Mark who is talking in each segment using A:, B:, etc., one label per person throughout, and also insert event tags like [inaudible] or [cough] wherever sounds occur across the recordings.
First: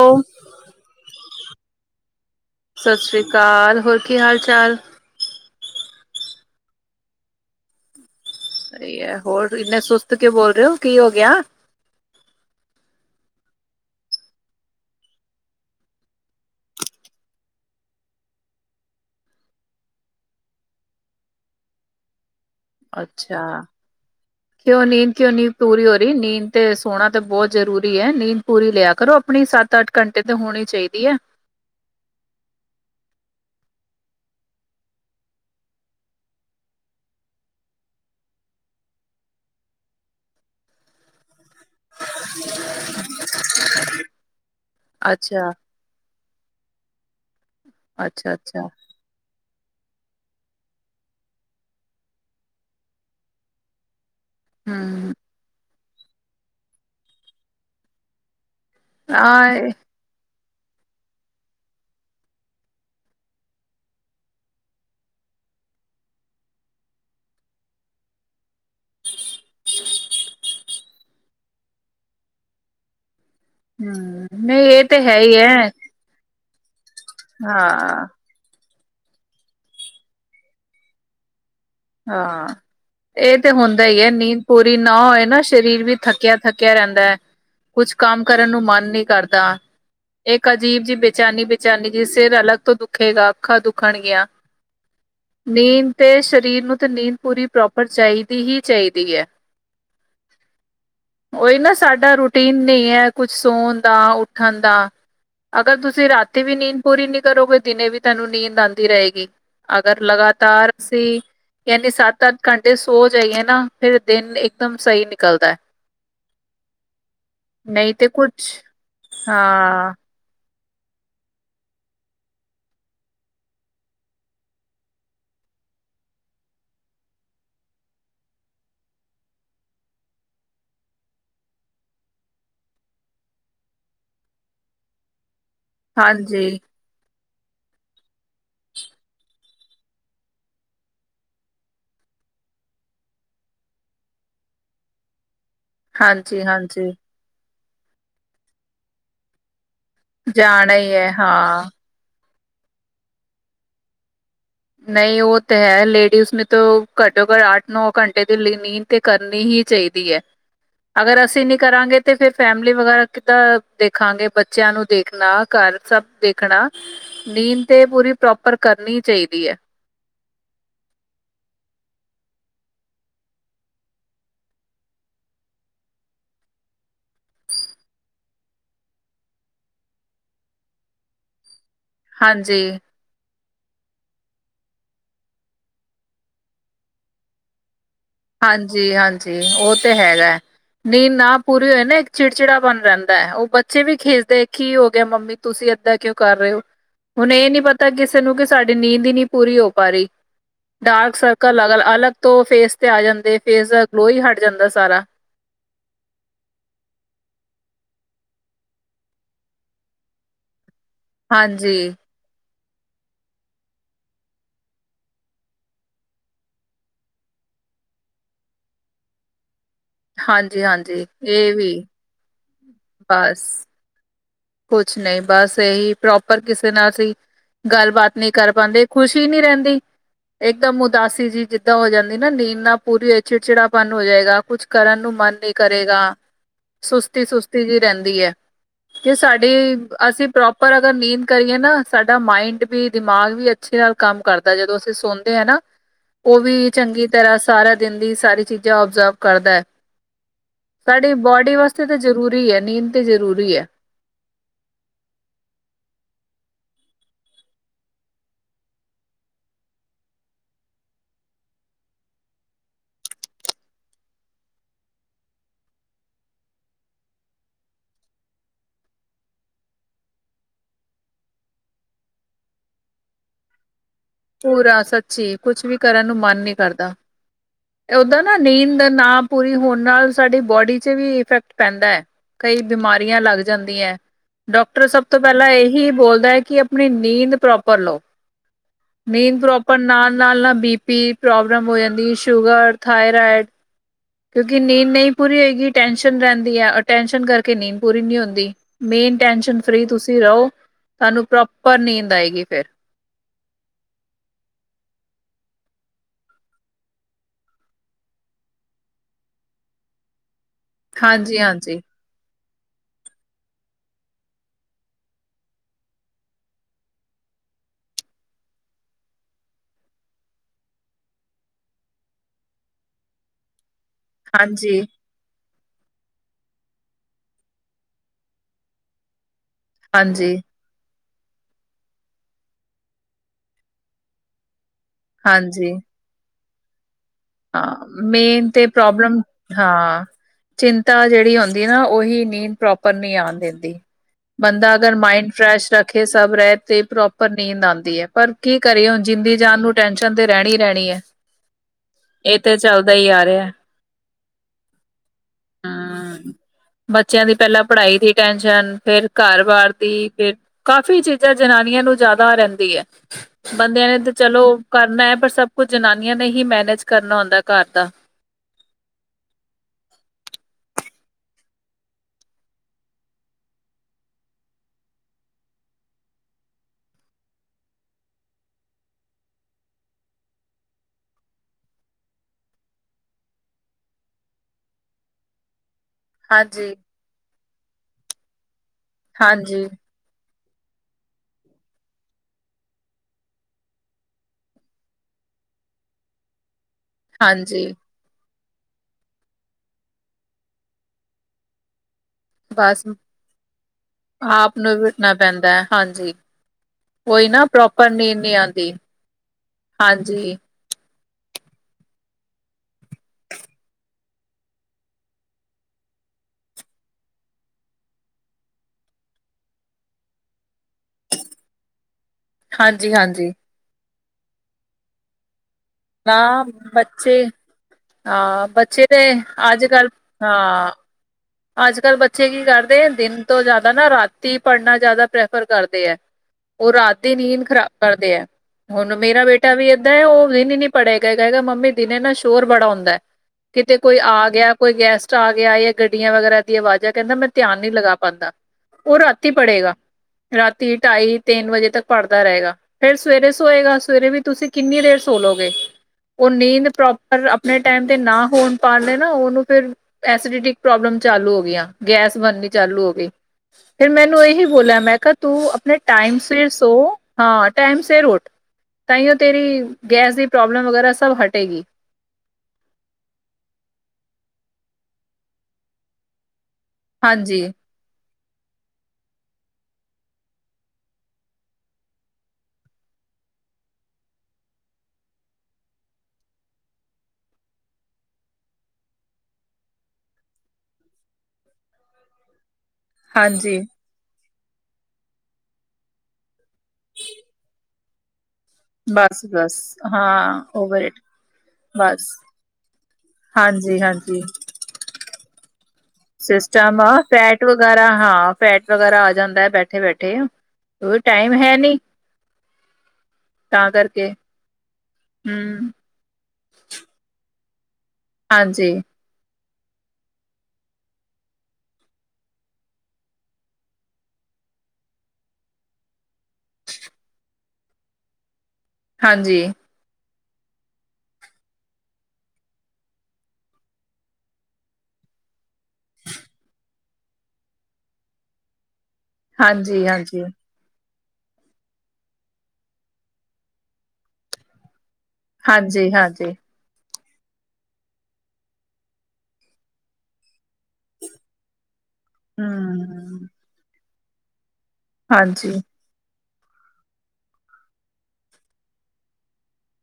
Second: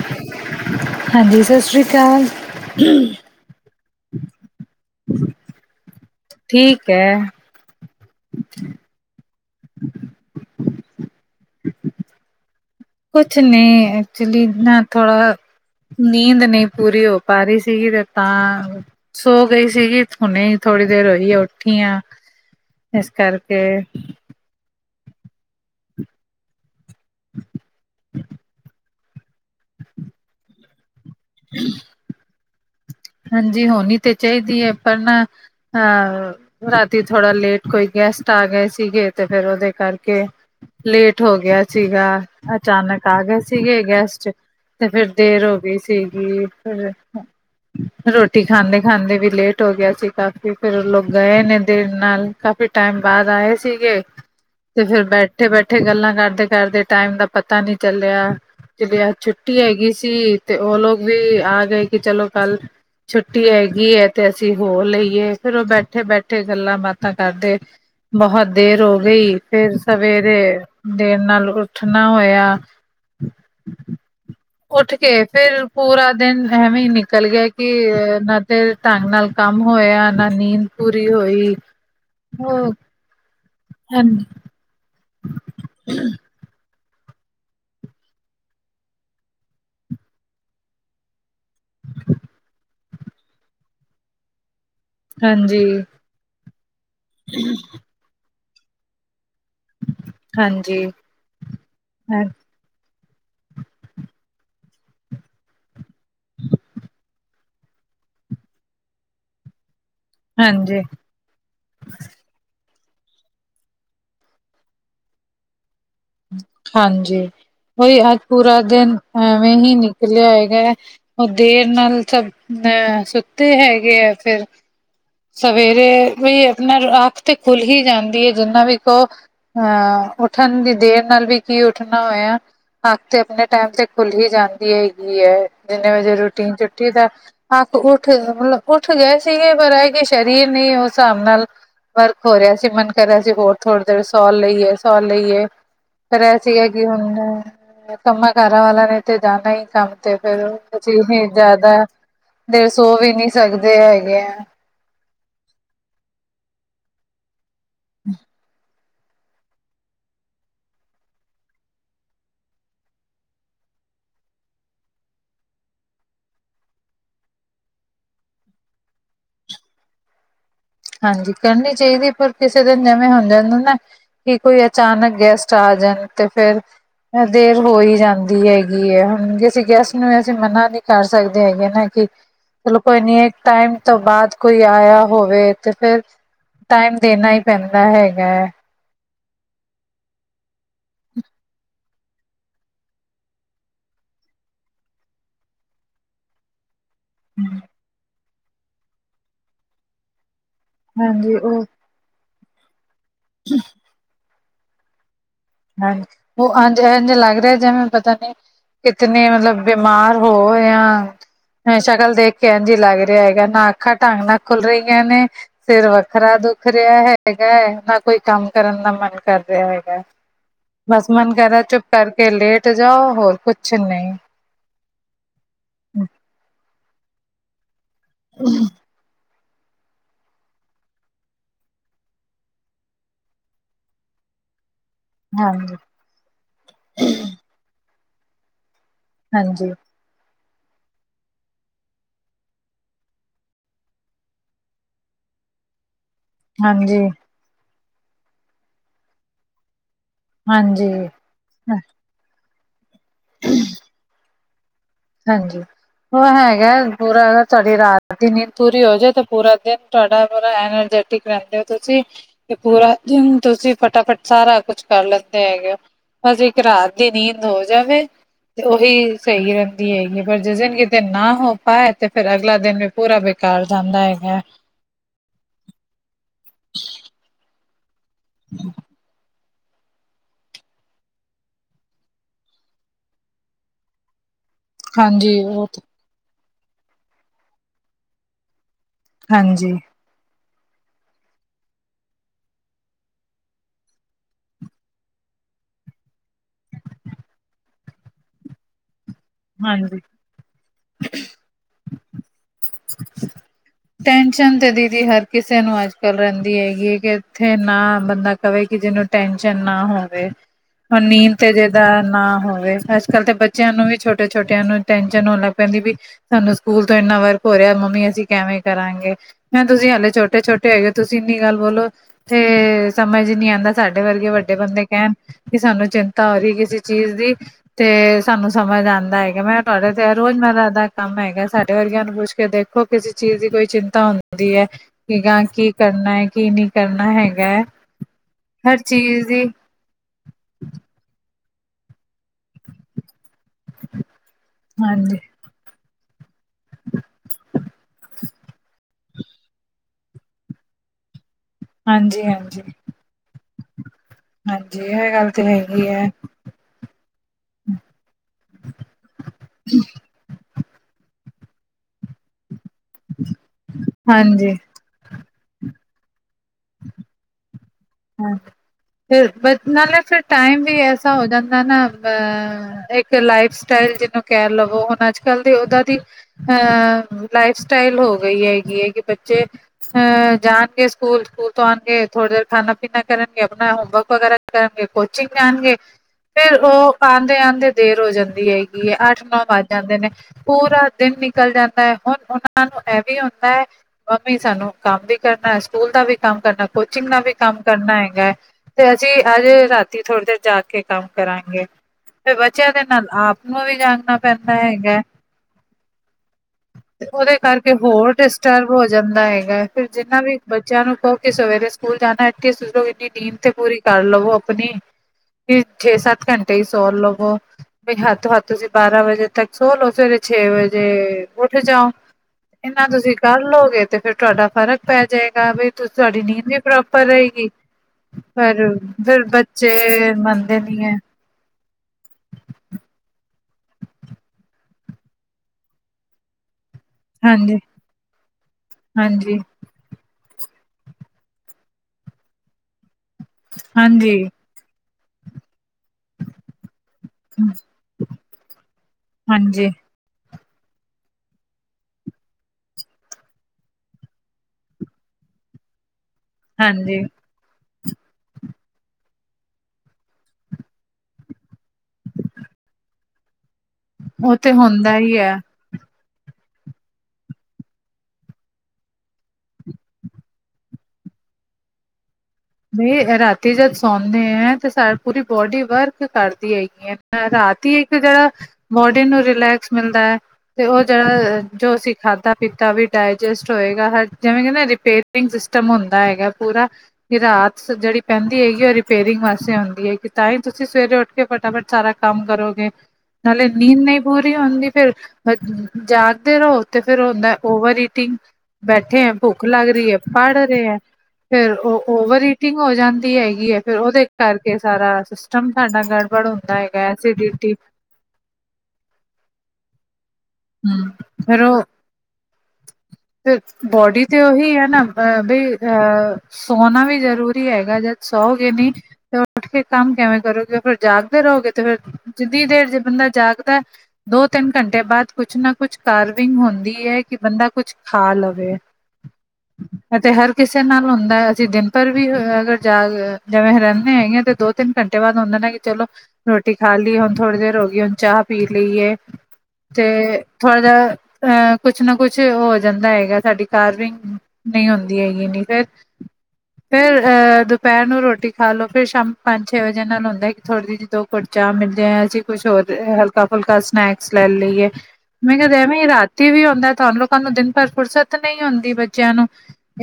A: Hello,
B: ਹਾਂਜੀ ਸਤਿ ਸ੍ਰੀ ਅਕਾਲ
A: ਸਤਿ ਸ੍ਰੀ ਅਕਾਲ ਹੋਰ ਕੀ ਹਾਲ ਚਾਲ
B: ਠੀਕ ਹੈ
A: ਸਹੀ ਹੈ ਹੋਰ ਇੰਨੇ ਸੁਸਤ ਕਿਉ ਬੋਲ ਰਹੇ ਹੋ ਕੀ ਹੋ ਗਿਆ
B: ਕੁਛ ਨਹੀਂ ਐਕਚੁਲੀ ਨਾ ਥੋੜਾ ਨੀਂਦ ਨਹੀਂ ਪੂਰੀ ਹੋ ਪਾ ਰਹੀ ਸੀਗੀ ਤੇ ਤਾਂ ਸੋ ਗਈ ਸੀਗੀ ਹੁਣੇ ਥੋੜ੍ਹੀ ਦੇਰ ਹੋਈ ਆ ਉੱਠੀ ਆ ਇਸ
A: ਅੱਛਾ
B: ਕਰਕੇ
A: ਕਿਉਂ ਨੀਂਦ ਕਿਉਂ ਨੀਂਦ ਪੂਰੀ ਹੋ ਰਹੀ ਨੀਂਦ ਤੇ ਸੋਣਾ ਤਾਂ ਬਹੁਤ ਜਰੂਰੀ ਹੈ ਨੀਂਦ ਪੂਰੀ ਲਿਆ ਕਰੋ ਆਪਣੀ ਸੱਤ ਅੱਠ ਘੰਟੇ ਤੇ ਹੋਣੀ ਚਾਹੀਦੀ ਹੈ
B: ਹਮ [unintelligible] ਹਾਂਜੀ ਹੋਣੀ ਤੇ ਚਾਹੀਦੀ ਹੈ ਪਰ ਨਾ ਅਹ ਰਾਤੀ ਥੋੜਾ ਲੇਟ ਕੋਈ ਗੈਸਟ ਆ ਗਏ ਸੀਗੇ ਤੇ ਫੇਿਰ ਉਹਦੇ ਕਰਕੇ ਲੇਟ ਹੋ ਗਿਆ ਸੀਗਾ ਅਚਾਨਕ ਆ ਗਏ ਸੀਗੇ ਗੈਸਟ ਤੇ ਫੇਿਰ ਦੇਰ
A: ਅੱਛਾ
B: ਹੋ ਗਈ ਸੀਗੀ ਫਿਰ
A: ਅੱਛਾ
B: ਰੋਟੀ
A: ਅੱਛਾ
B: ਖਾਣ ਲਈ ਖਾਂਦੇ ਵੀ ਲੇਟ ਹੋ ਗਿਆ ਸੀ ਕਾਫੀ ਫੇਿਰ ਲੋਕ ਗਏ ਨੇ ਦੇਰ ਨਾਲ ਕਾਫੀ ਟਾਈਮ ਬਾਅਦ ਆਏ ਸੀ ਤੇ ਫੇਿਰ
A: ਹਮ
B: ਬੈਠੇ ਬੈਠੇ ਗੱਲਾਂ ਕਰਦੇ ਕਰਦੇ ਟਾਈਮ ਦਾ ਪਤਾ ਨੀ ਚੱਲਿਆ ਜਵੇ ਅਜ
A: ਹਾਂ
B: ਛੁੱਟੀ
A: ਇਹ-
B: ਹੈਗੀ ਸੀ ਤੇ ਉਹ ਲੋਕ ਵੀ ਆ ਗਏ ਕਿ ਚਲੋ ਕੱਲ ਛੁੱਟੀ ਹੈਗੀ ਹੈ ਤੇ ਅਸੀਂ ਹੋ ਲਈਏ ਫੇਰ ਉਹ ਬੈਠੇ ਬੈਠੇ ਗੱਲਾਂ ਬਾਤਾਂ ਕਰਦੇ ਬਹੁਤ ਦੇਰ ਹੋ ਗਈ ਫੇਿਰ ਸਵੇਰੇ ਦੇਰ ਨਾਲ ਉੱਠਣਾ ਹੋਇਆ
A: ਹਮ ਨਹੀਂ ਇਹ
B: ਉੱਠ
A: ਤੇ ਹੈ
B: ਕੇ
A: ਹੀ
B: ਫਿਰ
A: ਹੈ
B: ਪੂਰਾ ਦਿਨ ਐਵੇਂ ਹੀ ਨਿਕਲ ਗਿਆ ਕਿ
A: ਹਾਂ
B: ਨਾ ਤੇ ਢੰਗ ਨਾਲ ਕੰਮ ਹੋਇਆ ਨਾ ਨੀਂਦ ਪੂਰੀ ਹੋਈ
A: ਹਾਂ
B: ਉਹ
A: ਇਹ ਤੇ ਹੁੰਦਾ ਹੀ
B: ਹਾਂ
A: ਹੈ ਨੀਂਦ ਪੂਰੀ ਨਾ ਹੋਏ ਨਾ ਸਰੀਰ ਵੀ ਥੱਕਿਆ ਥੱਕਿਆ ਥਕੇਆ ਰਹਿੰਦਾ ਕੁਛ ਕੰਮ ਕਰਨ ਨੂੰ ਮਨ ਨੀ ਕਰਦਾ ਇੱਕ ਅਜੀਬ ਜੀ ਬੇਚਾਨੀ ਬੇਚਾਨੀ ਜੀ ਸਿਰ ਅਲੱਗ ਤੋਂ ਦੁਖੇਗਾ ਅੱਖਾਂ ਦੁਖਣਗੀਆਂ
B: ਹਾਂਜੀ
A: ਮੇਨ ਤੇ ਸਰੀਰ ਨੂੰ ਤਾਂ ਨੀਂਦ ਪੂਰੀ ਪ੍ਰੋਪਰ ਚਾਹੀਦੀ ਹੀ ਚਾਹੀਦੀ ਹੈ
B: ਹਾਂਜੀ
A: ਉਹੀ ਨਾ ਸਾਡਾ
B: ਹਾਂ
A: ਰੂਟੀਨ ਨਹੀਂ ਹੈ ਕੁੱਛ ਸੋਣ ਦਾ ਉੱਠਣ ਦਾ ਅਗਰ ਤੁਸੀਂ ਰਾਤੀ ਵੀ ਨੀਂਦ ਪੂਰੀ ਨੀ ਕਰੋਗੇ ਦਿਨੇ ਵੀ ਤੁਹਾਨੂੰ ਨੀਂਦ ਆਉਂਦੀ ਰਹੇਗੀ ਅਗਰ ਲਗਾਤਾਰ
B: ਹਾਂਜੀ
A: ਅਸੀਂ ਯਾਨੀ ਸੱਤ ਅੱਠ ਘੰਟੇ ਸੋ ਜਾਈਏ ਨਾ ਫਿਰ ਦਿਨ ਇਕਦਮ ਸਹੀ ਨਿਕਲਦਾ
B: ਹਾਂਜੀ
A: ਨਹੀਂ
B: ਉਹੀ
A: ਤੇ
B: ਅੱਜ
A: ਕੁਛ
B: ਪੂਰਾ ਦਿਨ ਐਵੇਂ ਹੀ
A: ਹਾਂ
B: ਨਿਕਲਿਆ ਹੈਗਾ ਹੈ ਉਹ ਦੇਰ ਨਾਲ ਸਭ ਅਹ ਸੁੱਤੇ ਹੈਗੇ ਆ ਫਿਰ ਸਵੇਰੇ ਵੀ ਆਪਣਾ ਅੱਖ ਤੇ ਖੁੱਲ ਹੀ ਜਾਂਦੀ ਹੈ ਜਿੰਨਾ ਵੀ ਕੋ ਅਹ ਉੱਠਣ ਦੀ ਦੇਰ ਨਾਲ ਵੀ ਕੀ ਉੱਠਣਾ ਹੋਇਆ ਅੱਖ ਤੇ ਆਪਣੇ ਟਾਈਮ ਤੇ ਖੁੱਲ ਹੀ ਜਾਂਦੀ ਹੈਗੀ ਹੈ ਜਿੰਨੇ ਵਜੇ ਰੂਟੀਨ
A: ਹਾਂਜੀ
B: ਉੱਠੀ ਦਾ ਤਾਂ ਅੱਖ ਉੱਠ ਮਤਲਬ ਉੱਠ ਗਏ ਸੀਗੇ ਪਰ ਸਰੀਰ ਨੇ ਉਸ ਹਿਸਾਬ ਨਾਲ ਵਰਕ ਹੋ ਰਿਹਾ ਸੀ ਮਨ ਕਰਹਾ ਸੀ ਵੋਟ ਥੋੜ ਦੇ ਸੌ ਲਈਏ ਸੌ ਲਈਏ ਫੇਰ ਇਹ
A: ਹਾਂਜੀ
B: ਸੀਗਾ ਕਿ
A: ਹਾਂਜੀ
B: ਹੁਣਦਾ ਕੰਮਾਂ ਕਾਰਾਂ ਵਾਲਾ ਨੇ ਤੇ ਜਾਣਾ ਹੀ ਕੰਮ ਤੇ ਫੇਰ
A: ਜਾਣਾ ਹੀ
B: ਅਸੀਂ
A: ਹੈ
B: ਵਿ
A: ਹਾਂ
B: ਜ਼ਿਆਦਾ ਦੇਰ ਸੋ ਵੀ ਨਈ ਸਕਦੇ ਹੈਗੇ ਆ
A: ਨਹੀਂ ਉਹ ਤਾਂ ਹੈ ਲੇਡੀਜ਼ ਮੈਂ ਤੋਂ ਘੱਟੋ ਘੱਟ ਆੱਠ ਨੌ ਘੰਟੇ ਦੇ ਲਿ ਨਿਦ ਤੇ ਕਰਨੀ ਹੀ ਚਾਹੀਦੀ ਏ ਅਗਰ ਅਸੀਂ ਨਈ ਕਰਾਂਗੇ ਤੇ ਫਿਰ ਫੈਮਲੀ ਵਗੈਰਾ ਕਿੱਦਾਂ ਦੇਖਾਂਗੇ ਬੱਚਿਆਂ ਨੂੰ ਦੇਖਨਾ ਘਰ ਸਭ ਦੇਖਣਾ ਨੀਂਦ ਤੇ ਪੂਰੀ ਪ੍ਰੋਪਰ ਕਰਨੀ ਚਾਹੀਦੀ ਹੈ
B: ਹਾਂਜੀ ਕਰਨੀ ਚਾਹੀਦੀ ਪਰ ਕਿਸੇ ਦਿਨ ਏਵੇਂ ਹੋ ਜਾਦਾ ਨਾ ਜੇ ਕੋਈ ਅਚਾਨਕ ਗੈਸਟ ਆ ਜਾਣ ਤੇ ਫੇਰ ਦੇਰ ਹੋ ਹੀ ਜਾਂਦੀ ਹੈਗੀ ਹੈ ਹੁਣ ਜ ਅਸੀਂ ਗੈਸਟ ਨੂੰ ਅਸੀਂ ਮਨਾ ਨਹੀਂ ਕਰ ਸਕਦੇ ਹੈਗੇ ਨਾ
A: ਹਾਂਜੀ
B: ਚਲੋ ਕੋਈ ਨਈ ਇਕ ਟਾਈਮ ਤੋਂ ਬਾਅਦ ਕੋਈ ਆਇਆ ਹੋਵੇ ਤੇ ਫਿਰ ਟਾਈਮ ਦੇਣਾ ਹੀ ਪੈਂਦਾ ਹੈਗਾ। ਹੈ
A: ਜੀ ਹਾਂਜੀ, ਉਹ ਤੇ ਹੈਗਾ। ਨੀਂਦ ਨਾ ਪੂਰੀ ਹੋਈ ਨਾ ਇੱਕ ਚਿੜਚਿੜਾ ਪਨ ਰਹਿੰਦਾ ਹੈ ਉਹ ਬੱਚੇ ਵੀ ਖਿਜਦੇ ਕੀ ਹੋ ਗਿਆ ਮੰਮੀ ਤੁਸੀਂ ਏਦਾਂ ਕਿਉਂ ਕਰ ਰਹੇ ਹੋ। ਹੁਣ ਇਹ ਨਹੀਂ ਪਤਾ ਕਿਸੇ ਨੂੰ ਕਿ ਸਾਡੀ ਨੀਂਦ ਹੀ ਨਹੀਂ ਪੂਰੀ ਹੋ ਪਾ ਰਹੀ। ਡਾਰਕ
B: ਹਾਂਜੀ ਉਹ
A: ਸਰਕਲ ਅਗਲ ਅਲੱਗ ਤੋਂ ਫੇਸ ਤੇ ਆ ਜਾਂਦੇ ਫੇਸ ਦਾ ਗਲੋ ਹੀ ਹਟ ਜਾਂਦਾ ਸਾਰਾ।
B: ਹਾਂਜੀ, ਉਹ ਅੱਜ ਇੰਜ ਲੱਗ ਰਿਹਾ ਜਿਵੇਂ ਪਤਾ ਨਹੀਂ। ਕਿਤਨੀ ਮਤਲਬ ਬਿਮਾਰ ਹੋ ਰਿਆ ਏ
A: ਹਾਂਜੀ
B: ਸ਼ਕਲ ਦੇਖ ਇਹ ਇੰਜ ਈ ਲੱਗ ਰਿਹਾ ਹੈਗਾ ਨਾ ਅੱਖਾਂ ਢੰਗ ਨਾਲ ਖੁੱਲ ਰਹੀਆਂ ਨੇ ਸਿਰ ਵੱਖਰਾ ਦੁੱਖ ਰਿਹਾ ਹੈਗਾ ਹੈ ਨਾ ਕੋਈ ਕੰਮ ਕਰਨ ਦਾ ਮਨ ਕਰ ਰਿਹਾ ਹੈਗਾ।
A: ਹਾਂਜੀ, ਹਾਂਜੀ।
B: ਬਸ ਮਨ
A: ਇਹ
B: ਕਰਰਾ
A: ਵੀ
B: ਚੁੱਪ ਕਰਕੇ ਲੇਟ ਜਾਓ ਹੋਰ
A: ਬਸ
B: ਕੁਛ ਨਹੀਂ।
A: ਕੁਛ ਨਹੀਂ ਬਸ ਇਹੀ ਪ੍ਰੋਪਰ ਕਿਸੇ ਨਾਲ ਅਸੀ ਗੱਲਬਾਤ ਨਹੀਂ ਕਰ ਪਾਂਦੇ। ਖੁਸ਼ੀ ਨਹੀਂ ਰਹਿੰਦੀ। ਇੱਕਦਮ ਉਦਾਸੀ ਜੀ ਜਿੱਦਾਂ ਹੋ ਜਾਂਦੀ ਨਾ ਨੀਂਦ ਨਾਲ ਪੂਰੀ ਹੋਈ ਚਿੜ ਚਿੜਾਪਨ ਹੋ ਜਾਏਗਾ ਕੁਛ ਕਰਨ ਨੂੰ ਮਨ ਨੀ
B: ਹਾਂਜੀ
A: ਕਰੇਗਾ ਸੁਸਤੀ ਸੁਸਤੀ ਜੀ ਰਹਿੰਦੀ ਹੈ। ਜੇ ਸਾਡੀ
B: ਹਾਂਜੀ
A: ਅਸੀਂ ਪ੍ਰੋਪਰ ਅਗਰ ਨੀਂਦ ਕਰੀਏ ਨਾ ਸਾਡਾ ਮਾਇੰਡ ਵੀ ਦਿਮਾਗ ਵੀ ਅੱਛੇ ਤਰਾ ਕੰਮ ਕਰਦਾ ਜਦੋਂ ਅਸੀਂ ਸੌਂਦੇ ਹੇ ਨਾ
B: ਹ [inaudible]
A: ਓ ਵੀ ਚੰਗੀ ਤਰ੍ਹਾਂ ਸਾਰਾ ਦਿਨ ਦੀ ਸਾਰੀ ਚੀਜ਼ਾਂ ਓਬਜ਼ਰਵ ਕਰਦਾ
B: ਹਾਂਜੀ
A: ਸਾਡੀ ਬੋਡੀ ਵਾਸਤੇ ਤਾਂ ਜ਼ਰੂਰੀ ਏ ਨੀਂਦ ਤੇ ਜ਼ਰੂਰੀ ਐ
B: [inaudible] ਹਾਂਜੀ ਉ ਹੈਗਾ ਪੂਰਾ ਤੁਹਾਡੀ ਰਾਤ ਦੀ ਨੀਂਦ ਪੂਰੀ ਹੋ ਜੇ ਤੇ ਪੂਰਾ ਦਿਨ ਟੋਹਾਡਾ ਪੁਰਾ ਹੈਗੇ ਐਨਰਜੈਟਿਕ ਰੈਂਦੇ ਹੋ ਤੁਸੀਂ ਤੇ ਪੂਰਾ ਦਿਨ ਤੁਸੀਂ ਫਟਾਫਟ ਸਾਰਾ ਕੁਛ ਕਰ ਲੈਂਦੇ ਹੈਗੇ ਓ ਬਸ ਇੱਕ ਰਾਤ ਦੀ ਨੀਂਦ ਹੋ ਜਾਵੇ ਤੇ ਉਹੀ ਸਈ ਏ ਹੈਗੀ ਪਰ ਜਿਸ ਦਿਨ ਕਿਤੇ ਨਾ ਹੋ ਪਾਏ ਤੇ ਫਿਰ ਅਗਲਾ ਦਿਨ ਵੀ ਪੂਰਾ ਬੇਕਾਰ ਜਾਂਦਾ ਹੈਗਾ
A: ਪੂਰਾ ਸੱਚੀ ਕੁਛ ਵੀ ਕਰਨ ਨੂੰ ਮਨ ਨੀ ਕਰਦਾ ਓਦਾਂ ਨਾ ਨੀਂਦ ਨਾ ਪੂਰੀ ਹੋਣ ਨਾਲ ਸਾਡੀ ਬੋਡੀ ਚ ਵੀ ਇਫੈਕਟ ਪੈਂਦਾ ਹੈ। ਕਈ ਬਿਮਾਰੀਆਂ ਲੱਗ ਜਾਂਦੀਏ ਡਾਕਟਰ ਸਭ ਤੋਂ
B: ਹਾਂਜੀ
A: ਪਹਿਲਾਂ
B: ਉਹ
A: ਇਹੀ ਬੋਲਦਾ ਹੈ ਕਿ ਆਪਣੀ ਨੀਂਦ ਪ੍ਰੋਪਰ ਲਓ। ਨੀਂਦ
B: ਹਾਂਜੀ
A: ਪ੍ਰੋਪਰ ਨਾ ਆਨ ਨਾਲ ਬੀ ਪੀ ਪ੍ਰੋਬਲਮ ਹੋ ਜਾਂਦੀ ਸ਼ੂਗਰ ਥਾਇਰਾਇਡ ਕਿਉਂਕਿ ਨੀਂਦ ਨਹੀਂ ਪੂਰੀ ਹੋਏਗੀ ਟੈਸ਼ਨ ਰਹਿੰਦੀ ਹੈ ਅਟੈਸ਼ਨ ਕਰਕੇ ਨੀਂਦ ਪੂਰੀ ਨਹੀਂ ਹੁੰਦੀ। ਮੇਨ ਟੈਨਸ਼ਨ ਫਰੀ
B: ਹਾਂਜੀ
A: ਤੁਸੀਂ ਰਹੋ ਤੁਹਾਨੂੰ ਪ੍ਰੋਪਰ ਨੀਂਦ ਆਏਗੀ ਫੇਰ।
B: ਅੱ [unintelligible] ਟੈਨਸ਼ਨ ਤੇ ਦੀਦੀ ਹਰ ਕਿਸੇ ਨੂੰ ਅੱਜ ਕੱਲ੍ਹ ਰਹਿੰਦੀ ਹੈਗੀ ਹੈ ਕਿ ਇੱਥੇ ਨਾ ਬੰਦਾ ਕਵੇ ਕਿ ਜਿਹਨੂੰ ਟੈਂਸ਼ਨ ਨਾ ਹੋਵੇ ਤਾ ਨੀਂਦ
A: ਹਾਂਜੀ
B: ਤੇ
A: ਹਾਂਜੀ
B: ਜਿੱਦਾਂ। ਨਾ ਹੋਵੇ ਅੱਜ ਕੱਲ ਤੇ ਬੱਚਿਆਂ ਨੂੰ ਵੀ ਛੋਟੇ ਛੋਟਿਆਂ ਨੂੰ ਟੈਨਸ਼ਨ ਹੋਣ ਲੱਗ ਪੈਂਦੀ ਵੀ ਸਾਨੂੰ ਸਕੂਲ ਤੋਂ ਇੰਨਾ ਵਰਕ ਹੋ ਰਿਹਾ ਮੰਮੀ ਅਸੀਂ ਕਿਵੇਂ ਕਰਾਂਗੇ ਮੈਂ ਕਹਾ ਤੁਸੀਂ ਹਾਲੇ ਛੋਟੇ ਛੋਟੇ ਹੈਗੇ ਹੋ ਤੁਸੀਂ ਇੰਨੀ ਗੱਲ ਬੋਲੋ ਤੇ ਸਮਝ ਨਹੀਂ ਆਉਂਦਾ ਸਾਡੇ ਵਰਗੇ ਵੱਡੇ
A: ਹਾਂਜੀ
B: ਬੰਦੇ ਕਹਿਣ ਕਿ ਸਾਨੂੰ ਚਿੰਤਾ ਹੋ ਰੀ ਕਿਸੇ ਚੀਜ਼ ਦੀ ਤੇ ਸਾਨੂੰ ਸਮਝ ਆਦਾਂ ਹੈਗਾ ਮੈਂ ਤੁਹਾਡੇ ਤੇ
A: ਹਾਂਜੀ
B: ਰੋਜ਼ ਮੇਹਨਤ ਦਾ ਕੰਮ ਹੈਗਾ ਸਾਡੇ ਵਰਗੀਆਂ ਨੂੰ ਪੁੱਛ ਕਿ ਦੇਖੋ ਕਿਸੇ ਚੀਜ਼ ਦੀ ਕੋਈ ਚਿੰਤਾ ਹੁੰਦੀ ਏ ਕਿ ਠੀਕਾ ਕੀ
A: ਹਾਂਜੀ
B: ਕਰਨਾ ਕੀ ਨਈ ਕਰਨਾ ਹੈਗਾ ਹੈ
A: ਹਾਂ ਮੇੈਂਨ ਤੇ
B: ਹਰ
A: ਪ੍ਰੋਬਲਮ
B: ਚੀਜ਼ ਦੀ
A: ਹਾਂ ਚਿੰਤਾ ਜੇਹੜੀ ਹੁੰਦੀ ਨਾ ਉਹੀ ਨੀਂਦ ਪ੍ਰੋਪਰ ਨੀ ਆਣ ਦੇਂਦੀ ਬੰਦਾ ਅਗਰ
B: ਹਾਂਜੀ
A: ਮਾਈੰਡ ਫਰੈਸ਼ ਰੱਖੇ ਸਭ ਰੇਤ ਤੇ ਪ੍ਰੋਪਰ ਨੀਂਦ ਆਂਦੀ ਐ ਪਰ ਕੀ ਕਰੀਅੇ ਹੁਣ ਜਿੰਦੀ ਜਾਨ ਨੂੰ ਟੈਂਸ਼ਨ ਤੇ ਰੈਣੀ ਰੈਣੀ ਏ
B: ਹਾਂਜੀ
A: ਇਹ ਤੇ
B: ਹਾਂਜੀ
A: ਚੱਲਦਾ ਈ ਆ ਰਿਆ
B: ਹਾਂਜੀ, ਇਹ ਗੱਲ ਤੇ ਹੈਗੀ ਹੈ
A: ਬੱਚੇਆਂ ਦੀ ਪੇਲਾਂ ਪੜ੍ਹਾਈ ਦੀ ਟੈਨਸ਼ਨ, ਫੇਰ ਘਾਰ-ਬਾਰ ਦੀ ਫੇਰ ਕਾਫ਼ੀ ਚੀ ਜਾਂ ਜਨਾਨੀਆਂ ਨੂੰ ਜਾਦਾ ਰੈਂਦੀ ਐ, ਬੰਦੇਆਂ ਨੇ ਤੇ ਚਲੋ
B: ਹਾਂਜੀ
A: ਕਰਨੈ ਪਰ ਸਬ ਕੁਛ ਜਨਾਨੀਆਂ ਨੇ ਹੀ ਮੈਨੇਜ ਕਰਨਾ ਹੁੰਦੈ ਘਰ ਦਾ
B: ਹੂੰ, ਫੇਰ ਵਤ ਨਾਲੇ ਫੇਰ ਟਾਈਮ ਵੀ ਐਸਾ ਹੋ ਜਾਂਦਾ ਨਾ ਅ ਇੱਕ ਲਾਈਫ ਸਟਾਈਲ ਜਿਨੂੰ ਕੇੈ ਲਵੋ ਹੋਨ ਆੱਜ-ਕਾੱਲ ਦੀ ਓਦਾਂ ਦੀ ਹੰ, ਲਾਈਫ ਸਟਾਈਲ ਹੋ ਗਈ ਹੈਗੀ ਏ ਕਿ ਬੱਚੇ ਹੰ, ਜਾਨਗੇ ਸੁਕੂਲ ਸੁਕੂਲ ਤੇ ਆਨਗੇ ਥੋੜੀ ਦੇਰ ਖਾਨਾ [unintelligible] ਕਰਨਗੇ ਅਪਨਾ ਹੋਂਵਰਕ ਵਗੈਰਾ ਕਰਨਗੇ ਕੋਚਿੰਗ ਜਾਨਗੇ, ਫੇਰ ਓ
A: ਹਾਂਜੀ
B: ਆਂਦੇ-ਆਂਦੇ ਦੇਰ ਹੋ ਜਾਂਦੀ ਹੈਗੀ ਏ ਆੱਠ-ਨੌ
A: ਹਾਂਜੀ
B: ਵਾੱਜ ਜਾਂਦੇ ਨੇ ਪੂਰਾ ਦਿਨ ਨਿਕਲ ਜਾਂਦੈ, ਹੋਨ ਓਨਾਂ ਨੂੰ ਐ ਵੀ ਹੋਂਦੈ ਮੰਮੀ ਸਾਨੂੰ ਕਾੰਮ ਵੀ ਕਰਨੈ ਸੁਕੂਲ ਦਾ ਵੀ ਕਾੰਮ ਕਰਨੈ ਕੋਚਿੰਗ ਦਾ ਵੀ
A: ਹਾਂਜੀ
B: ਨਾ ਹੈਗੈ, ਤੇ ਅਸੀਂ ਅਜੇ ਰਾਤੀ ਥੋੜੀ ਦੇਰ ਜਾ ਕੇ ਕਾੰਮ ਕਰਾਂਗੇ ਤੇ ਬੱਚੇਆਂ ਦੇ
A: ਬਸ
B: ਨਾਲ ਆਪ ਨੂੰ ਵੀ ਜਾਗਨਾ ਪੈਂਦਾ
A: ਆਪ ਨੂੰ
B: ਹੈਗੈ।
A: ਰੁਕਣਾ ਪੈਂਦਾ ਐ ਹਾਂਜੀ
B: ਤੇ
A: ਕੋਈ
B: ਓਦੇ
A: ਨਾ
B: ਕਾਰਕੇ
A: ਪ੍ਰੋਪਰ
B: ਹੋਰ
A: ਨੀਂਦ ਨੀ
B: ਡਿਸਟਰਬ
A: ਆਂਦੀ
B: ਹੋ ਜਾਂਦਾ ਹੇਗੈ ਫੇਰ ਜਿੰਨਾ ਵੀ
A: ਹਾਂਜੀ
B: ਬੱਚੇਆਂ ਨੂੰ ਕੋ ਕੀ ਸਵੇਰੇ ਸੁਕੂਲ ਜਾਨੈ ਐਂਥੇ [unintelligible] ਨੀਂਦ ਤੇ ਪੂਰੀ ਕਾਰ ਲਵੋ ਆਪਨੀ [unintelligible] ਛੇ-ਸੱਤ ਘੰਟੇ ਈ ਸੋ ਲਵੋ ਬਈ ਹਾੱਤ ਤੋ ਹਾੱਤ ਤੁਸੀਂ ਬਾਰਾਂ ਵਜੇ ਤੱਕ ਸੋਲੋ ਸਵੇਰੇ ਛੇ ਵਜੇ ਉੱਠ ਜਾਓ, ਏਨਾ
A: ਹਾਂਜੀ
B: ਤੁਸੀ
A: ਹਾਂਜੀ
B: ਕਾਰਲੋਗੇ ਤੇ ਫਿਰ ਤੁਆਡਾ ਫਰਕ ਪੈ ਜਏਗਾ ਬਈ ਤੁ ਤੁਆਡੀ
A: ਨਾ
B: ਨੀਂਦ ਵੀ ਪ੍ਰੋਪਰ
A: ਬੱਚੇ
B: ਰਏਗੀ। [unintelligible]
A: ਹਾਂ
B: ਪਰ
A: ਬੱਚੇ ਤੇ
B: ਫਿਰ ਬੱਚੇ, ਮੰਨਦੇ ਨੀ ਐ।
A: ਆਜ-ਕੱਲ, ਬੱਚੇ ਕੀ ਕਾਰਦੇ ਦਿਨ ਤੋਂ ਜਾਦਾ ਨਾ ਰਾਤੀ ਪੜਨਾ ਜਾਦਾ ਪ੍ਰੈਫਰ ਕਾਰਦੇ ਐ। ਓ ਰਾਤ ਦੀ ਨੀਂਦ
B: ਹਾਂਜੀ।
A: ਖ਼ਰਾਬ ਕਾਰਦੇ ਐ, ਹੁਨ ਮੇਰਾ
B: ਹਾਂਜੀ,
A: ਬੇਟਾ ਵੀ ਏ ਤੇ ਓ ਦਿਨੀ ਨੀ ਪੜੇਗਾ ਕਏਗਾ ਮੰਮੀ ਦਿਨੇ ਨਾ ਸ਼ੋਰ ਬੜਾ ਹੁੰਦੈ, ਕਿਤੇ ਕੋਈ
B: ਹਾਂਜੀ,
A: ਆ ਗੇਆ ਕੋਈ ਗੈਸਟ ਆ ਗੇਆ ਯਾ ਗ ਗੱਡੀਆਂ ਵਗੈਰਾ ਦੀਆਂ ਆਵਾਜਾ ਕੈਂਦਾ ਮੈਂ ਧੇਆਨ ਨੀ ਲਗਾ ਪਾਂਦਾ, ਓ ਰਾਤੀ
B: ਹਾਂਜੀ,
A: ਪੜੇਗਾ। ਰਾਤੀ ਢਾਈ-ਤਿੰਨ ਵਜੇ ਤੱਕ ਪੜਦਾ ਰਏਗਾ। ਫੇਰ ਸਵੇਰੇ ਸੋਏਗਾ ਸਵੇਰੇ ਵੀ ਤੁਸੀ ਕਿੰਨੀ ਦੇਰ ਸੋਲੋਗੇ। ਓ ਨੀਂਦ
B: ਹਾਂਜੀ
A: ਪ੍ਰੋਪਰ ਆਪਨੇ ਟਾਈਮ ਤੇ ਨਾ ਹੋਨ ਪਾਏ ਨਾ ਓਨੂੰ ਫੇਰ, ਐਸੀਡਿਟੀ ਪ੍ਰੋਬਲਮ ਚਾਲੂ ਹੋ ਗੀਆਂ, ਗੈਸ ਬੰਨੀ ਚਾਲੂ ਹੋ ਗਈ ਫੇਰ ਮੈ ਏਨੂੰ
B: ਉਹ
A: ਏਹੀ
B: ਤੇ
A: ਬੋਲੇਆ ਮੈਂ
B: ਹੁੰਦਾ
A: ਕਾ
B: ਹੀ ਹੈ।
A: ਤੂੰ ਆਪਨੇ ਟਾਈਮ ਸੀਰ ਸੋ, ਹਾਂ ਟਾਈਮ ਸੇਰ ਓਠ। ਤਾਂਈਓ ਤੇਰੀ, ਗੈਸ ਦੀ ਪ੍ਰੋਬਲਮ ਵਗੈਰਾ ਸਬ ਹਟੇਗੀ।
B: ਨੀਂ ਅ ਰਾਤੀ ਜਦ ਸੌਨੇ ਆ ਤੇ ਸਾ ਪੂਰੀ ਬੋਡੀ ਵਰਕ ਕਾਰ ਦੀ ਹੈਗੀ ਏ
A: ਹਾਂਜੀ
B: ਰਾਤੀ ਇੱਕ ਜੇੜਾ, ਬੋੜੀ ਨੂੰ ਰਿਲੈਕਸ ਮਿਲਦਾ ਐ ਤੇ ਓ ਜੇੜਾ ਅ, ਜੋ ਅਸੀਂ ਖਾਦਾ ਪੀਤਾ ਵੀ ਡਾਏਜਸਟ ਹੋਏਗਾ ਹਰ ਜਵੇਂ ਕੈਂਨੇ ਰਿਪੇਯਰ ਰਿੰਗ ਸਿਸਟਮ ਹੁੰਦੈ ਹੈਗੈ ਪੂਰਾ ਕੀ ਰਾਤ ਜੇੜੀ ਪੈਂਦੀ ਹੈਗੀ ਓ ਰਿਪੇਰਿੰਗ ਵਾਸਤੇ ਹੋਂਦੀ ਹੈਗੀ, ਤਾਂ ਈ ਤੁਸੀਂ ਸਵੇਰੇ ਉੱਠ ਕੇ ਫਟਾਫਟ ਸਾਰਾ ਕਾੰਮ ਕਰੋਗੇ, ਨਾਲੇ
A: ਹਾਂਜੀ
B: ਨੀਂਦ ਨਈ ਪੂਰੀ ਹੋਂਦੀ ਵ ਫੇਰ ਜਾਗਦੇ ਰੋ ਤੇ ਫੇਰ ਹੋਂਦਾ ਓਵਰ ਈਟਿੰਗ ਬੈਠੇ ਆਂ
A: ਬਸ
B: ਭੁੱਖ
A: ਬਸ
B: ਲਾੱਗ ਰੀ ਏ
A: ਹਾਂ
B: ਪਾੜ ਰੇ ਆਂ,
A: ਓਵਰ ਇਟ
B: ਫੇਰ ਓ
A: ਬਸ
B: ਓਵਰ ਈਟਿੰਗ ਹੋ ਜਾਂਦੀ ਹੈਗੀ ਐ ਫੇਰ
A: ਹਾਂਜੀ
B: ਓਦੇ
A: ਹਾਂਜੀ
B: ਕਾਰਕੇ ਸਾਰਾ, ਸਿਸਟਮ ਸਾਡਾ ਗੜ
A: ਸਿਸਟਮ ਆ ਫੈਟ ਵਗਾਰਾ ਹਾਂ, ਫੈਟ ਵਗਾਰਾ ਆ ਜਾਂਦੈ ਬੈਠੇ-ਬੈਠੇ ਕੇਓਕੀ ਟੈਮ
B: ਫੇਰ
A: ਹੈ
B: ਉਹ
A: ਨੀ।
B: ਫਿਰ
A: ਤਾਂ
B: ਬੋੜੀ
A: ਕਰਕੇ
B: ਤੇ ਓਹੀ ਹੈ ਨਾ, ਅ ਬਈ
A: ਹਮ
B: ਅ ਸੋਨਾ ਵੀ ਜਰੂਰੀ ਹੈਗੈ ਜਦ ਸੌਗੇ ਨੀ
A: ਹਾਂਜੀ
B: ਤ ਉੱਠ ਕੇ ਕੰਮ ਕਿਵੇਂ ਕਰੋਗੇ ਫਿਰ ਜਾਗਦੇ ਰਹੋਗੇ ਤੇ ਫਿਰ ਜਿੰਨੀ ਦੇਰ ਜੇ ਬੰਦਾ ਜਾਗਦਾ। ਦੋ ਤਿੰਨ ਘੰਟੇ ਬਾਅਦ ਕੁਛ ਨਾ ਕੁਛ ਕਾਰਵਿੰਗ ਹੁੰਦੀ ਹੈ ਕਿ ਬੰਦਾ ਕੁਛ ਖਾ ਲਵੇ।
A: ਹਾਂਜੀ।
B: ਅਤੇ ਹਰ ਕਿਸੇ ਨਾਲ ਹੁੰਦਾ ਅਸੀਂ ਦਿਨ ਭਰ ਵੀ ਅਗਰ ਜਾ ਜਿਵੇਂ ਰਹਿੰਦੇ ਹੈਗੇ ਹ ਤੇ ਦੋ ਤਿੰਨ ਘੰਟੇ ਬਾਅਦ ਹੁੰਦੇ ਨੇ ਕਿ ਚਲੋ ਰੋਟੀ ਖਾ ਲੀਏ ਹੁਣ ਥੋੜ੍ਹੀ ਦੇਰ ਹੋ ਗਈ ਹੁਣ ਚਾਹ ਪੀ ਲਈਏ,
A: ਹਾਂਜੀ
B: ਤੇ
A: ਹਾਂਜੀ
B: ਥੋੜਾ ਜ ਅਹ ਕੁਛ ਨਾ ਕੁਛ ਹੋ ਜਾਂਦਾ ਹੈਗਾ। ਸਾਡੀ ਕਰੇਵਿੰਗ ਨਹੀਂ ਹੁੰਦੀ ਹੈਗੀ ਇ ਨਹੀਂ ਫੇਰ-
A: ਹਾਂਜੀ ਹਾਂਜੀ
B: ਫੇਰ ਅਹ ਦੁਪਹਿਰ ਨੂੰ ਰੋਟੀ ਖਾਲੋ ਫੇਰ ਸ਼ਾਮ ਪੰਜ ਛੇ ਵਜੇ ਨਾਲ ਹੁੰਦਾ ਇੱਕ ਥੋੜ੍ਹੀ ਜਿ ਜਿਹੀ ਦੋ- ਦੋ ਘੁਟ ਚਾਹ ਮਿਲ ਜਾਏ ਅਸੀ ਕੁਛ ਹੋਰ ਹਲਕਾ
A: ਹਮ
B: ਫੁਲਕਾ ਸਨੈਕਸ ਲੈ ਲੀਏ ਮੈਂ ਕਿਹਾ
A: ਹਾਂਜੀ
B: ਐਵੇ ਰਾਤੀ ਵੀ ਆਉਂਦਾ ਤੁਹਾਨੂੰ ਲੋਕਾਂ ਨੂੰ ਦਿਨ ਭਰ ਫੁਰਸਤ ਨਹੀਂ ਹੁੰਦੀ ਬੱਚਿਆਂ ਨੂੰ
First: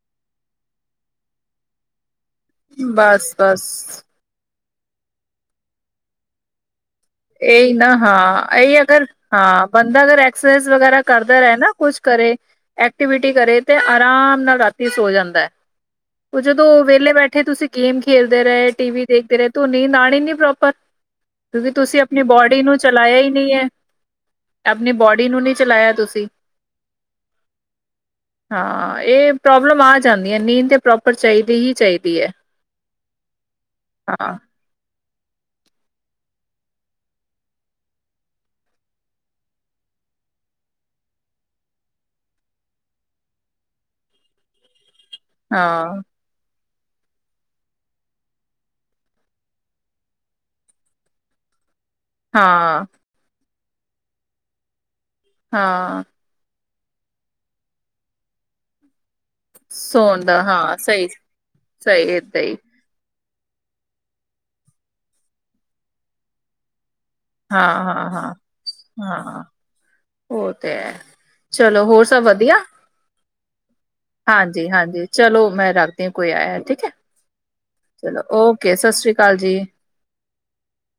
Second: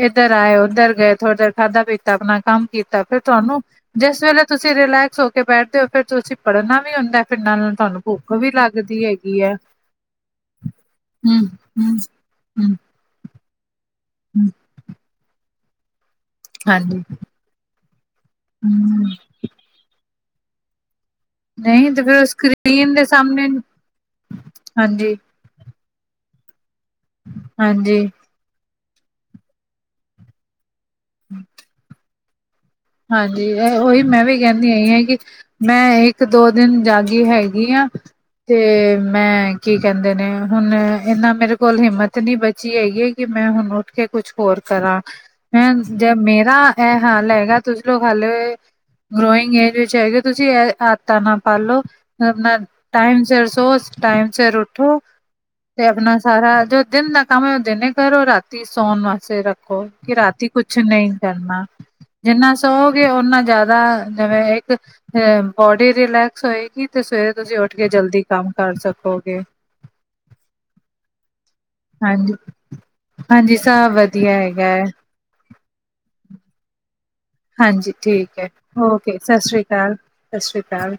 B: ਇੱਧਰ ਆਏ ਉੱਧਰ ਗਏ ਥੋੜਾ ਦੇਰ ਖਾਧਾ ਪੀਤਾਂ ਆਪਣਾ ਕੰਮ ਕੀਤਾ ਫਿਰ
A: ਬਸ
B: ਤੁਹਾਨੂੰ,
A: ਬਸ
B: ਜਿਸ ਵੇਲੇ ਤੁਸੀਂ ਰਿਲੈਕਸ ਹੋ ਕੇ ਬੈਠਦੇ ਹੋ ਫਿਰ ਤੁਸੀਂ ਪੜ੍ਹਨਾ ਵੀ ਹੁੰਦਾ ਫਿਰ ਨਾਲ
A: ਇਹੀ
B: ਨਾਲ
A: ਨਾ
B: ਤੁਹਾਨੂੰ ਭੁੱਖ ਵੀ
A: ਹਾਂ, ਇਹੀ
B: ਲੱਗਦੀ
A: ਅਗਰ
B: ਹੈਗੀ ਹੈ
A: ਹਾਂ ਬੰ ਬੰਦਾ ਅਕਸਰਸ ਵਗੈਰਾ ਕਰਦਾ
B: ਹਮ
A: ਰਹੇ ਨਾ,
B: ਹਮ
A: ਕੁਛ ਕਰੇ
B: ਹਮ
A: ਐਕਟੀਵਿਟੀ ਕਰੇ ਤੇ ਆਰਾਮ
B: ਹਮ
A: ਨਾਲ ਰਾਤੀ ਸੋ ਜਾਂਦਾ ਹੈ। ਉਹ ਜਦੋਂ
B: ਹਾਂਜੀ
A: ਵਿਹਲੇ ਬੈਠੇ ਤੁਸੀਂ ਗੇਮ ਖੇਲਦੇ ਰਹੇ ਟੀ
B: ਹਮ
A: ਵੀ ਦੇਖਦੇ ਰਹੇ- ਧੁਨੀ ਨਣੀ ਨੀ ਪ੍ਰੋਪਰ, ਕਿਉਂਕਿ
B: ਨਹੀਂ
A: ਤੁਸੀਂ
B: ਤੇ
A: ਆਪਣੀ
B: ਫਿਰ
A: ਬੋਡੀ ਨੂੰ
B: ਸਕਰੀਨ ਦੇ
A: ਚਲਾਇਆ ਹੀ
B: ਸਾਹਮਣੇ
A: ਨਹੀਂ ਹੈ, ਆਪਣੀ
B: ਹਾਂਜੀ
A: ਬੋਡੀ ਨੂੰ ਨਹੀਂ ਚਲਾਇਆ ਤੁਸੀਂ
B: ਹਾਂਜੀ
A: ਹਾਂ ਇਹ ਪ੍ਰੋਬਲਮ ਆ ਜਾਂਦੀਆਂ ਨੀਂਦ ਤੇ ਪ੍ਰੋਪਰ ਚਾਹੀਦੀ ਹੀ ਚਾਹੀਦੀ ਹੈ
B: ਹਾਂਜੀ ਉਹੀ ਮੈਂ
A: ਹਾਂ
B: ਵੀ ਕਹਿੰ- ਹੈਗੀ, ਮੈਂ ਇੱਕ ਦੋ ਦਿਨ ਜਾਗੀ ਹੈਗੀ ਆ ਤੇ ਮੈਂ ਕੀ ਕਹਿੰਦੇ ਨੇ ਹੁਣ ਇਨਾਂ ਮੇਰੇ ਕੋਲ ਹਿੰਮਤ ਨਹੀਂ ਬਚੀ ਹੈਗੀ, ਕਿ ਮੈਂ ਹੁਣ ਉੱਠ ਕੇ ਕੁਛ ਹੋਰ ਕਰਾਂ, ਮ
A: ਹਾਂ
B: ਜੇ ਮੇਰਾ ਇਹ ਹਾਲ ਹੈਗਾ ਤੁਸੀ ਲੋਗ ਹਲੇ ਗਰੋਇੰਗ ਏਜ ਵਿੱਚ ਹੈਗੇ ਤੁਸੀਂ ਇਹ ਆਦਤਾ ਨਾ ਪਾਲ ਲਓ। ਆਪਣਾ
A: ਹਾਂ
B: ਟਾਈਮ ਸਿਰ ਸੋ ਟਾਈਮ ਸਿਰ ਉੱਠੋ ਤੇ,
A: ਹਾਂ
B: ਆਪਣਾ ਸਾਰਾ ਜੋ ਦਿਨ ਦਾ ਕੰਮ ਹੈ ਉਹ ਦਿਨ ਹੀ ਕਰੋ ਰਾਤੀ ਸੌਉਣ ਵਾਸਤੇ ਰੱਖ- ਕਿ
A: ਸੋਣ ਦਾ
B: ਰਾਤੀ
A: ਹਾਂ
B: ਕੁਛ
A: ਸਹੀ
B: ਨਹੀਂ ਕਰਨਾ
A: ਸਹੀ ਏਦਾਂ ਹੀ
B: ਸੋਨੇ ੳਨਾ ਜ਼ਿਆਦਾ, ਜਿਵੇਂ ਇੱਕ ਬੋਡੀ ਰਿਲੈਕਸ ਹੋਏਗੀ ਤੇ ਸਵੇਰ ਤੁਸੀਂ
A: ਹਾਂ
B: ਉੱਠ ਕੇ
A: ਹਾਂ
B: ਜਲਦੀ
A: ਹਾਂ
B: ਕੰਮ ਕਰ ਸਕੋਗੇ।
A: ਹਾਂ ਉਹ ਤੇ ਹੈ, ਚਲੋ ਹੋਰ ਸਭ
B: ਹਾਂਜੀ,
A: ਵਧੀਆ-
B: ਹਾਂਜੀ ਸਬ ਵਧੀਆ ਹੈਗਾ
A: ਹਾਂਜੀ
B: ਹੈ,
A: ਹਾਂਜੀ ਚਲੋ ਮੈਂ ਰੱਖਦੀ ਹ ਕੋਈ ਆਇਆ ਠੀਕ ਹੈ।
B: ਹਾਂਜੀ
A: ਚਲੋ
B: ਠੀਕ ਹੈ
A: ਸ੍ਰੀ
B: ਓਕੇ,
A: ਅਕਾਲ
B: ਸਤਿ
A: ਜੀ
B: ਸ਼੍ਰੀ ਅਕਾਲ ਸਤਿ ਸ਼੍ਰੀ ਅਕਾਲ